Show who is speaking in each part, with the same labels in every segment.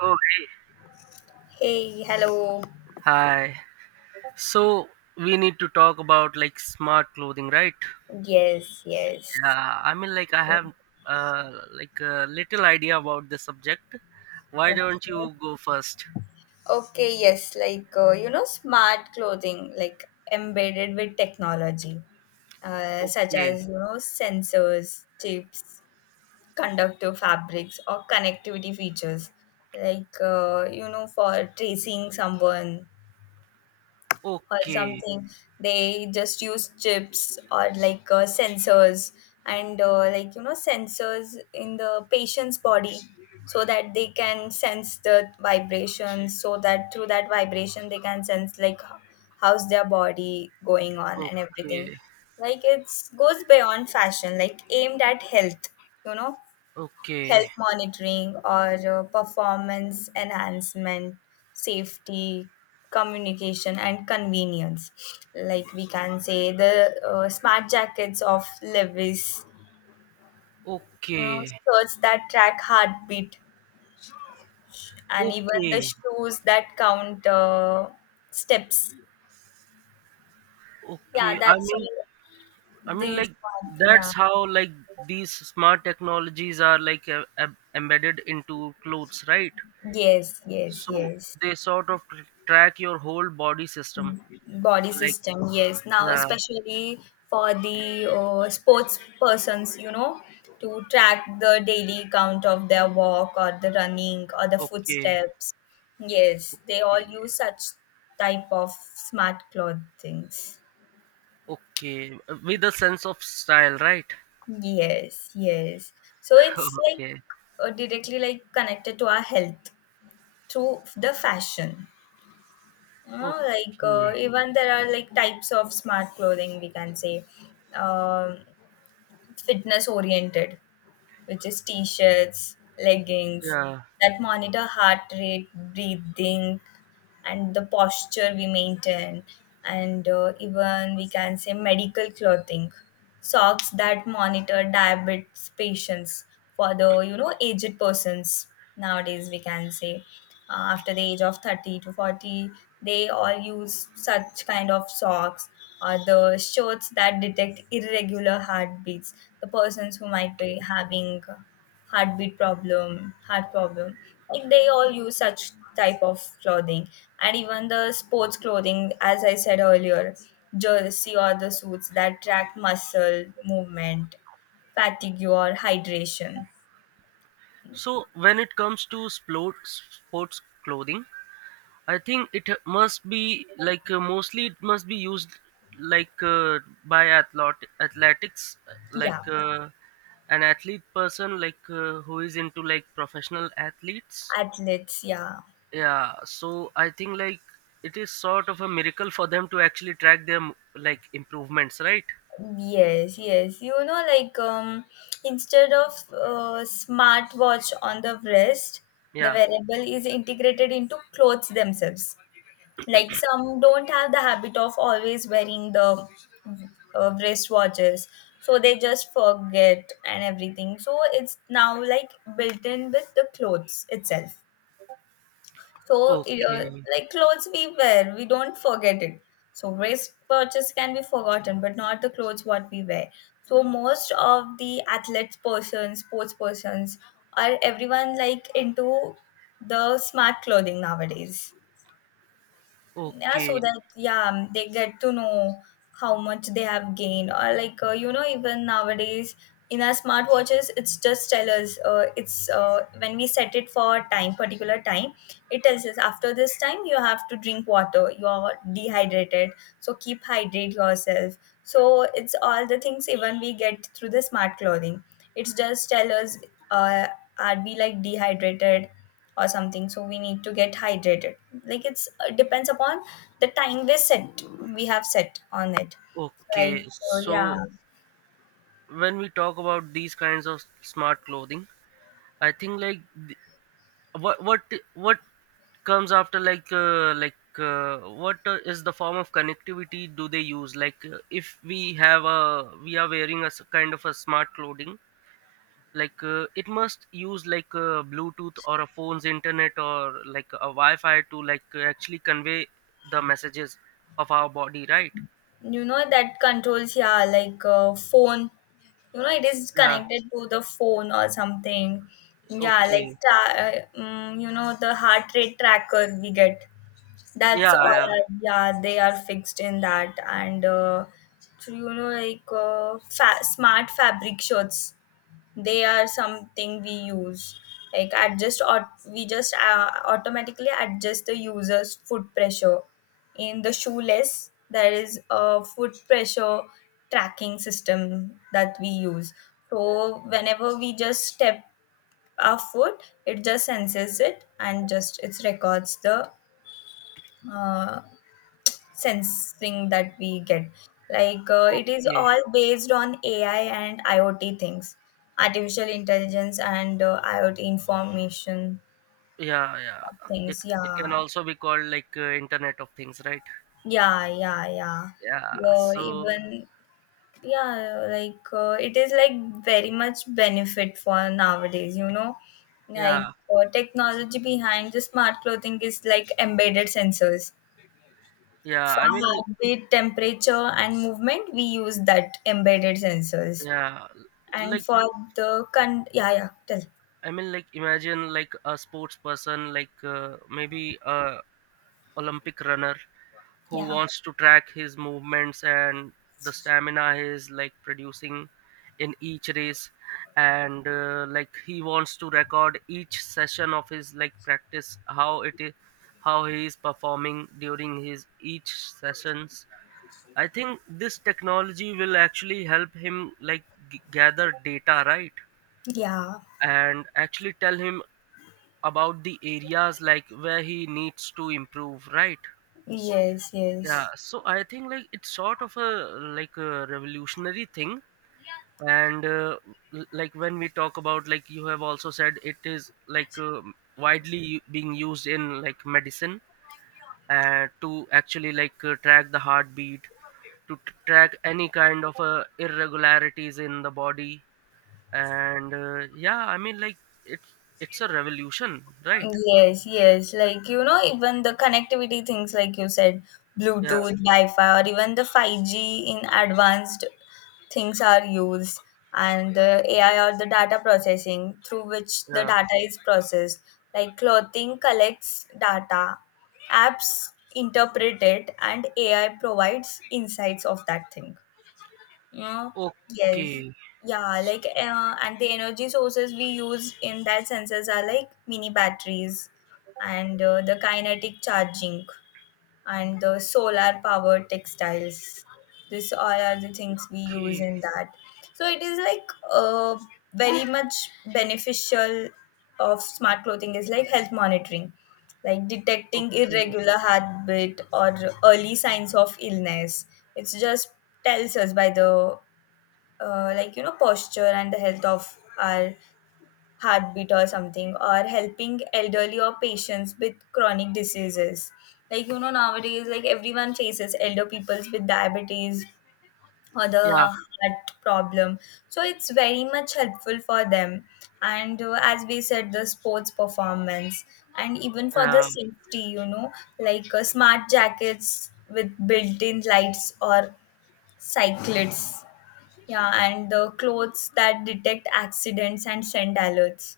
Speaker 1: Oh, hey.
Speaker 2: Hey, hello.
Speaker 1: Hi. So we need to talk about like smart clothing, right?
Speaker 2: Yes, yes.
Speaker 1: Yeah, I mean like I
Speaker 2: Okay.
Speaker 1: have like a little idea about the subject. Why don't you go first?
Speaker 2: Okay, yes, like you know, smart clothing, like embedded with technology, such
Speaker 1: Okay.
Speaker 2: as you know, sensors, chips, conductive fabrics, or connectivity features, like you know, for tracing someone or
Speaker 1: Okay.
Speaker 2: something. They just use chips or like sensors and like you know sensors in the patient's body so that they can sense the vibrations, so that through that vibration they can sense like how's their body going on and everything.
Speaker 1: Okay.
Speaker 2: Like it's goes beyond fashion like aimed at health you know,
Speaker 1: Okay.
Speaker 2: health monitoring or performance enhancement, safety, communication, and convenience. Like we can say the smart jackets of Levis, you know,
Speaker 1: Okay.
Speaker 2: shirts that track heartbeat, and even the
Speaker 1: Okay.
Speaker 2: shoes that count steps. Yeah,
Speaker 1: Okay. I
Speaker 2: that's
Speaker 1: mean
Speaker 2: all.
Speaker 1: I mean
Speaker 2: These,
Speaker 1: like
Speaker 2: yeah.
Speaker 1: that's how like these smart technologies are like embedded into clothes, right?
Speaker 2: Yes, yes,
Speaker 1: So
Speaker 2: yes.
Speaker 1: they sort of track your whole body system,
Speaker 2: Body
Speaker 1: like,
Speaker 2: system, yes, now
Speaker 1: yeah,
Speaker 2: especially for the sports persons, you know, to track the daily count of their walk or the running or the
Speaker 1: okay,
Speaker 2: footsteps, yes, they all
Speaker 1: okay,
Speaker 2: use such type of smart cloth things.
Speaker 1: okay, with a sense of style, right?
Speaker 2: Yes, yes, so it's like
Speaker 1: Okay,
Speaker 2: directly like connected to our health through the fashion, you know, like
Speaker 1: okay,
Speaker 2: even there are like types of smart clothing we can say, um fitness oriented, which is t shirts, leggings
Speaker 1: yeah,
Speaker 2: that monitor heart rate, breathing, and the posture we maintain, and even we can say medical clothing, socks that monitor diabetes patients for the you know aged persons. Nowadays we can say after the age of 30 to 40 they all use such kind of socks, or the shirts that detect irregular heartbeats, the persons who might be
Speaker 1: okay.
Speaker 2: having heartbeat problem, heart problem. Like they all use such type of clothing, and even the sports clothing, as I said earlier, jersey or the suits that track muscle movement, fatigue or hydration.
Speaker 1: So when it comes to sports, sports clothing, I think it must be like mostly it must be used like by athlete athletics,
Speaker 2: Yeah,
Speaker 1: like. An athlete person like who is into like professional athletes.
Speaker 2: athletes. Yeah.
Speaker 1: Yeah, so I think like it is sort of a miracle for them to actually track their like improvements, right?
Speaker 2: Yes, yes. You know, like instead of smartwatch on the wrist, the
Speaker 1: Yeah,
Speaker 2: wearable is integrated into clothes themselves. Like some don't have the habit of always wearing the wristwatches, so they just forget and everything. So it's now like built in with the clothes itself. So it,
Speaker 1: okay,
Speaker 2: like clothes we wear, we don't forget it. So wristwatches can be forgotten, but not the clothes what we wear. So most of the athletes persons, sports persons, are everyone like into the smart clothing nowadays. Yeah, so
Speaker 1: okay,
Speaker 2: that, yeah, they get to know how much they have gained, or like you know even nowadays in our smartwatches it's just tell us, it's when we set it for time, particular time, it tells us after this time you have to drink water, you are dehydrated, so keep hydrate yourself. So it's all the things even we get through the smart clothing. It's just tell us, uh, are we like dehydrated or something, so we need to get hydrated. Like it's, it depends upon the time we set, we have set on it, like
Speaker 1: okay.
Speaker 2: yeah,
Speaker 1: So when we talk about these kinds of smart clothing, I think like th- what what what comes after like what is the form of connectivity do they use, like if we are wearing a kind of a smart clothing, like it must use like Bluetooth or a phone's internet or like a Wi-Fi to like actually convey the messages of our body, right?
Speaker 2: you know that controls, yeah, like phone, you know it is
Speaker 1: Yeah,
Speaker 2: connected to the phone or something. Yeah, like
Speaker 1: okay,
Speaker 2: you know the heart rate tracker we get, that's
Speaker 1: yeah, yeah,
Speaker 2: all, yeah, they are fixed in that. And so, you know, like smart fabric shirts, they are something we use like adjust, or we just automatically adjust the user's foot pressure. In the shoeless there is a foot pressure tracking system that we use, so whenever we just step our foot it just senses it and just it records the uh, sensing that we get. Like it is
Speaker 1: okay,
Speaker 2: all based on AI and IoT things, artificial intelligence and IoT information
Speaker 1: yeah, yeah. it
Speaker 2: things.
Speaker 1: it can
Speaker 2: Yeah,
Speaker 1: also be called like internet of things, right?
Speaker 2: yeah, yeah, yeah.
Speaker 1: Yeah,
Speaker 2: Uh,
Speaker 1: so
Speaker 2: even yeah, like it is like very much benefit for nowadays. You know, like
Speaker 1: yeah,
Speaker 2: technology behind the smart clothing is like embedded sensors
Speaker 1: yeah,
Speaker 2: for
Speaker 1: I mean,
Speaker 2: heartbeat, temperature, and movement, we use that embedded sensors.
Speaker 1: yeah,
Speaker 2: And
Speaker 1: like,
Speaker 2: for the con, yeah, yeah, tell,
Speaker 1: I mean, like, imagine like a sports person like maybe a Olympic runner who
Speaker 2: yeah,
Speaker 1: wants to track his movements and the stamina he is like producing in each race, and like he wants to record each session of his, like, practice, how it is, how he is performing during his each sessions. I think this technology will actually help him like gather data, right?
Speaker 2: yeah,
Speaker 1: And actually tell him about the areas like where he needs to improve, right?
Speaker 2: yes,
Speaker 1: Yeah,
Speaker 2: yes.
Speaker 1: so I think like it's sort of a like a revolutionary thing, and like when we talk about, like you have also said, it is like widely being used in like medicine, to actually like track the heartbeat, to track any kind of irregularities in the body, and yeah, I mean like it's a revolution, right?
Speaker 2: Yes, yes. Like, you know, even the connectivity things, like you said,
Speaker 1: Yeah,
Speaker 2: Bluetooth, Wi-Fi, or even the 5G in advanced things are used, and the AI or the data processing through which the
Speaker 1: yeah,
Speaker 2: data is processed. Like, clothing collects data, apps interpret it, and AI provides insights of that thing. Yeah.
Speaker 1: okay,
Speaker 2: Yes. Yeah.
Speaker 1: s-
Speaker 2: Like, and the energy sources we use in that sensors are like mini batteries, and the kinetic charging, and the solar powered textiles. This all are the things we use
Speaker 1: okay,
Speaker 2: in that. So it is like very much beneficial of smart clothing is like health monitoring, like detecting
Speaker 1: okay,
Speaker 2: irregular heartbeat or early signs of illness. It just tells us by the like you know posture and the health of our heartbeat or something, or helping elderly or patients with chronic diseases, like you know nowadays like everyone faces elder peoples with diabetes or the
Speaker 1: yeah,
Speaker 2: heart problem, so it's very much helpful for them. And as we said the sports performance, and even for the
Speaker 1: yeah.
Speaker 2: safety you know, like smart jackets with built-in lights or cyclists, yeah, and the clothes that detect accidents and send alerts.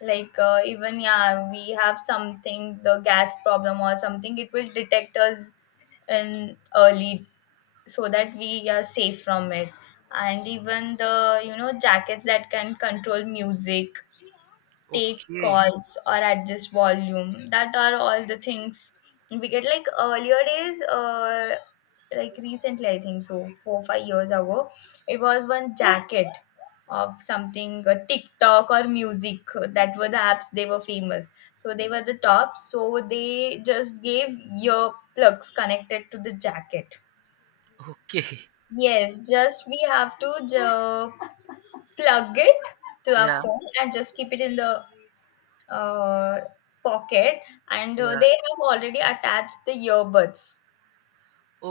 Speaker 2: Like even yeah, we have something the gas problem or something, it will detect us in early so that we are safe from it. And even the you know jackets that can control music, take
Speaker 1: Okay,
Speaker 2: calls or adjust volume, that are all the things we get. Like earlier days, like recently I think so 4 5 years ago, it was one jacket of something, tiktok or music, that were the apps, they were famous, so they were the tops, so they just gave ear plugs connected to the jacket.
Speaker 1: okay.
Speaker 2: Yes, just we have to plug it to our
Speaker 1: Yeah,
Speaker 2: phone and just keep it in the uh, pocket, and
Speaker 1: yeah.
Speaker 2: they have already attached the earbuds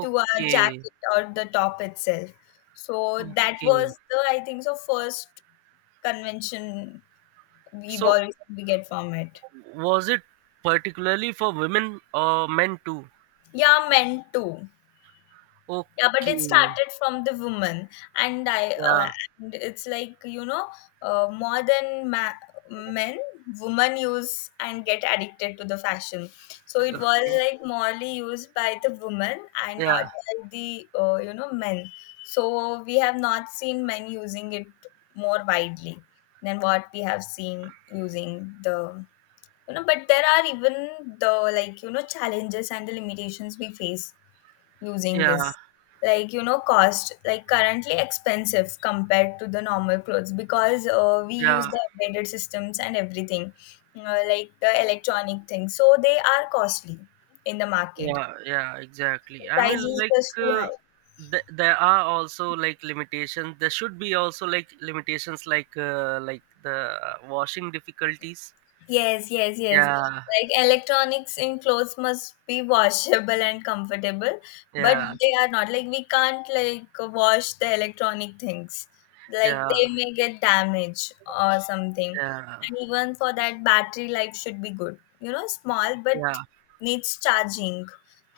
Speaker 2: to our jacket or the top itself. So that
Speaker 1: okay.
Speaker 2: was the, I think, so first convention we've
Speaker 1: So,
Speaker 2: always we get from it.
Speaker 1: was it particularly for women or men too?
Speaker 2: Yeah, men too. Yeah, but it
Speaker 1: Okay,
Speaker 2: started from the woman, and I
Speaker 1: yeah,
Speaker 2: and it's like you know, more than men, women use and get addicted to the fashion. So it was
Speaker 1: okay.
Speaker 2: like morely used by the women and not
Speaker 1: Yeah,
Speaker 2: by the you know men. So we have not seen men using it more widely than what we have seen using the, you know. But there are even the like you know challenges and the limitations we face using
Speaker 1: yeah,
Speaker 2: this, like you know cost, like currently expensive compared to the normal clothes because we use
Speaker 1: yeah,
Speaker 2: the embedded systems and everything, like the electronic things, so they are costly in the market,
Speaker 1: yeah, yeah,
Speaker 2: the
Speaker 1: exactly. I mean,
Speaker 2: price is
Speaker 1: like,
Speaker 2: just too high.
Speaker 1: there are also like limitations. There should be also like limitations, like the washing difficulties.
Speaker 2: Yes, yes, yes.
Speaker 1: Yeah,
Speaker 2: Like electronics in clothes must be washable and comfortable, but
Speaker 1: yeah,
Speaker 2: they are not. Like we can't like wash the electronic things. Like
Speaker 1: yeah,
Speaker 2: they may get damaged or something.
Speaker 1: yeah,
Speaker 2: And even for that, battery life should be good. You know, small but
Speaker 1: yeah.
Speaker 2: needs charging,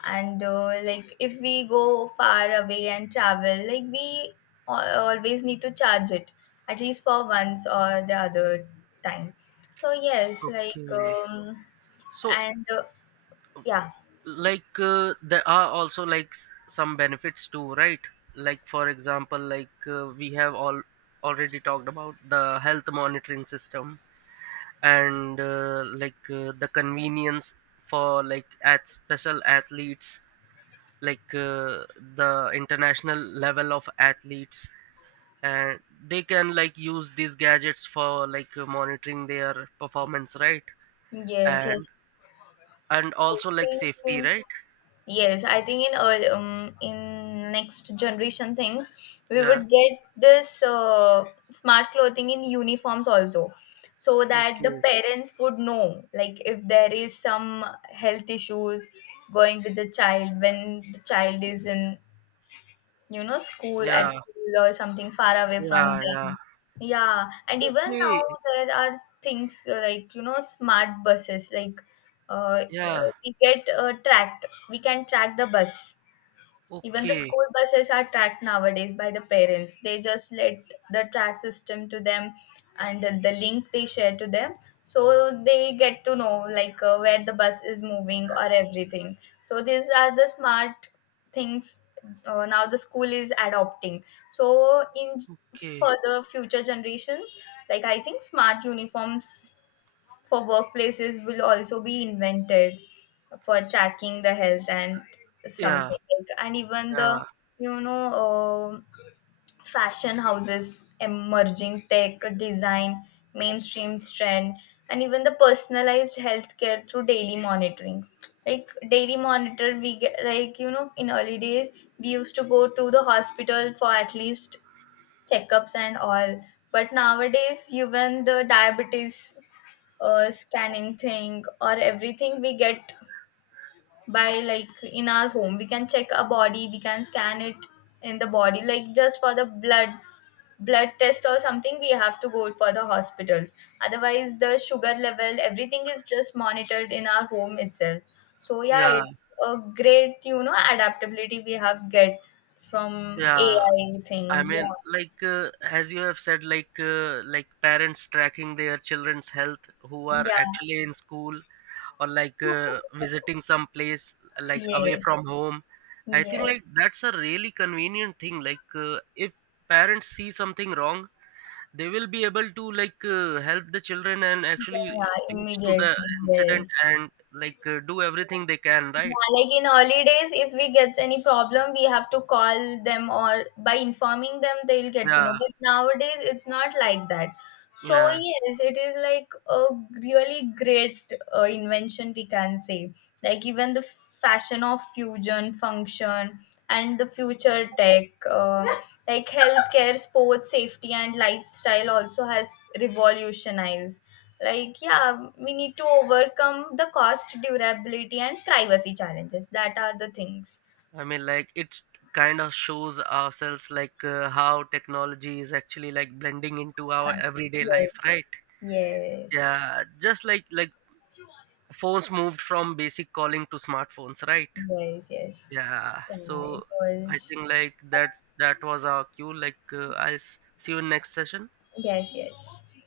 Speaker 2: and like if we go far away and travel like we always need to charge it at least for once or the other time. So yes, like,
Speaker 1: Okay. So,
Speaker 2: and
Speaker 1: uh,
Speaker 2: yeah,
Speaker 1: like, there are also like some benefits too, right? Like, for example, like we have all already talked about the health monitoring system, and like the convenience for like at special athletes, like the international level of athletes, and they can like use these gadgets for like monitoring their performance, right?
Speaker 2: yes, yes,
Speaker 1: And and
Speaker 2: I
Speaker 1: also like
Speaker 2: think
Speaker 1: safety,
Speaker 2: we
Speaker 1: right?
Speaker 2: yes, I think in in next generation things, we
Speaker 1: Yeah.
Speaker 2: would get this smart clothing in uniforms also, so that the
Speaker 1: Okay.
Speaker 2: parents would know like if there is some health issues going with the child when the child is in, you know, school, at
Speaker 1: Yeah,
Speaker 2: school or something far away from
Speaker 1: yeah, yeah.
Speaker 2: them. Yeah, and even now
Speaker 1: Okay,
Speaker 2: there are things, like, you know, smart buses, like uh,
Speaker 1: yeah,
Speaker 2: we get tracked, we can track the bus. Even the
Speaker 1: okay,
Speaker 2: school buses are tracked nowadays by the parents. They just let the track system to them and the link they share to them. So they get to know like where the bus is moving or everything. So these are the smart things now the school is adopting. So in
Speaker 1: okay.
Speaker 2: further future generations, like I think smart uniforms for workplaces will also be invented for tracking the health and
Speaker 1: Yeah,
Speaker 2: something like, and even the
Speaker 1: yeah,
Speaker 2: you know, fashion houses emerging tech design mainstream trend, and even the personalized healthcare through daily monitoring. Like daily monitor we get, like you know in early days we used to go to the hospital for at least checkups and all, but nowadays even the diabetes scanning thing or everything we get by, like in our home we can check a body, we can scan it in the body. Like just for the blood test or something we have to go for the hospitals, otherwise the sugar level everything is just monitored in our home itself. So yeah,
Speaker 1: yeah,
Speaker 2: it's a great you know adaptability we have get from
Speaker 1: yeah.
Speaker 2: AI
Speaker 1: I
Speaker 2: thing. Yeah.
Speaker 1: mean, like as you have said, like parents tracking their children's health who are
Speaker 2: Yeah.
Speaker 1: actually in school or like visiting some place like away
Speaker 2: Yes,
Speaker 1: from home. I think
Speaker 2: yes.
Speaker 1: like that's a really convenient thing. Like if parents see something wrong, they will be able to like help the children and actually
Speaker 2: Yeah,
Speaker 1: reach to the
Speaker 2: immediately,
Speaker 1: incident
Speaker 2: yes.
Speaker 1: and like do everything they can, right?
Speaker 2: Yeah, like in early days, if we get any problem, we have to call them or by informing them, they'll get to know.
Speaker 1: Yeah,
Speaker 2: But nowadays, it's not like that. So,
Speaker 1: yeah,
Speaker 2: yes, it is like a really great invention, we can say. Like even the fashion of fusion function and the future tech, like healthcare, sports, safety, and lifestyle also has revolutionized. Like, yeah, we need to overcome the cost, durability, and privacy challenges. That are the things.
Speaker 1: I mean like it kind of shows ourselves like how technology is actually like blending into our everyday
Speaker 2: Yes,
Speaker 1: life, right?
Speaker 2: yes,
Speaker 1: Yeah, just like phones moved from basic calling to smartphones, right?
Speaker 2: yes, yes.
Speaker 1: Yeah,
Speaker 2: Yeah, it
Speaker 1: so I
Speaker 2: was.
Speaker 1: think like that was our cue, like I'll see you in next session.
Speaker 2: Yes, yes.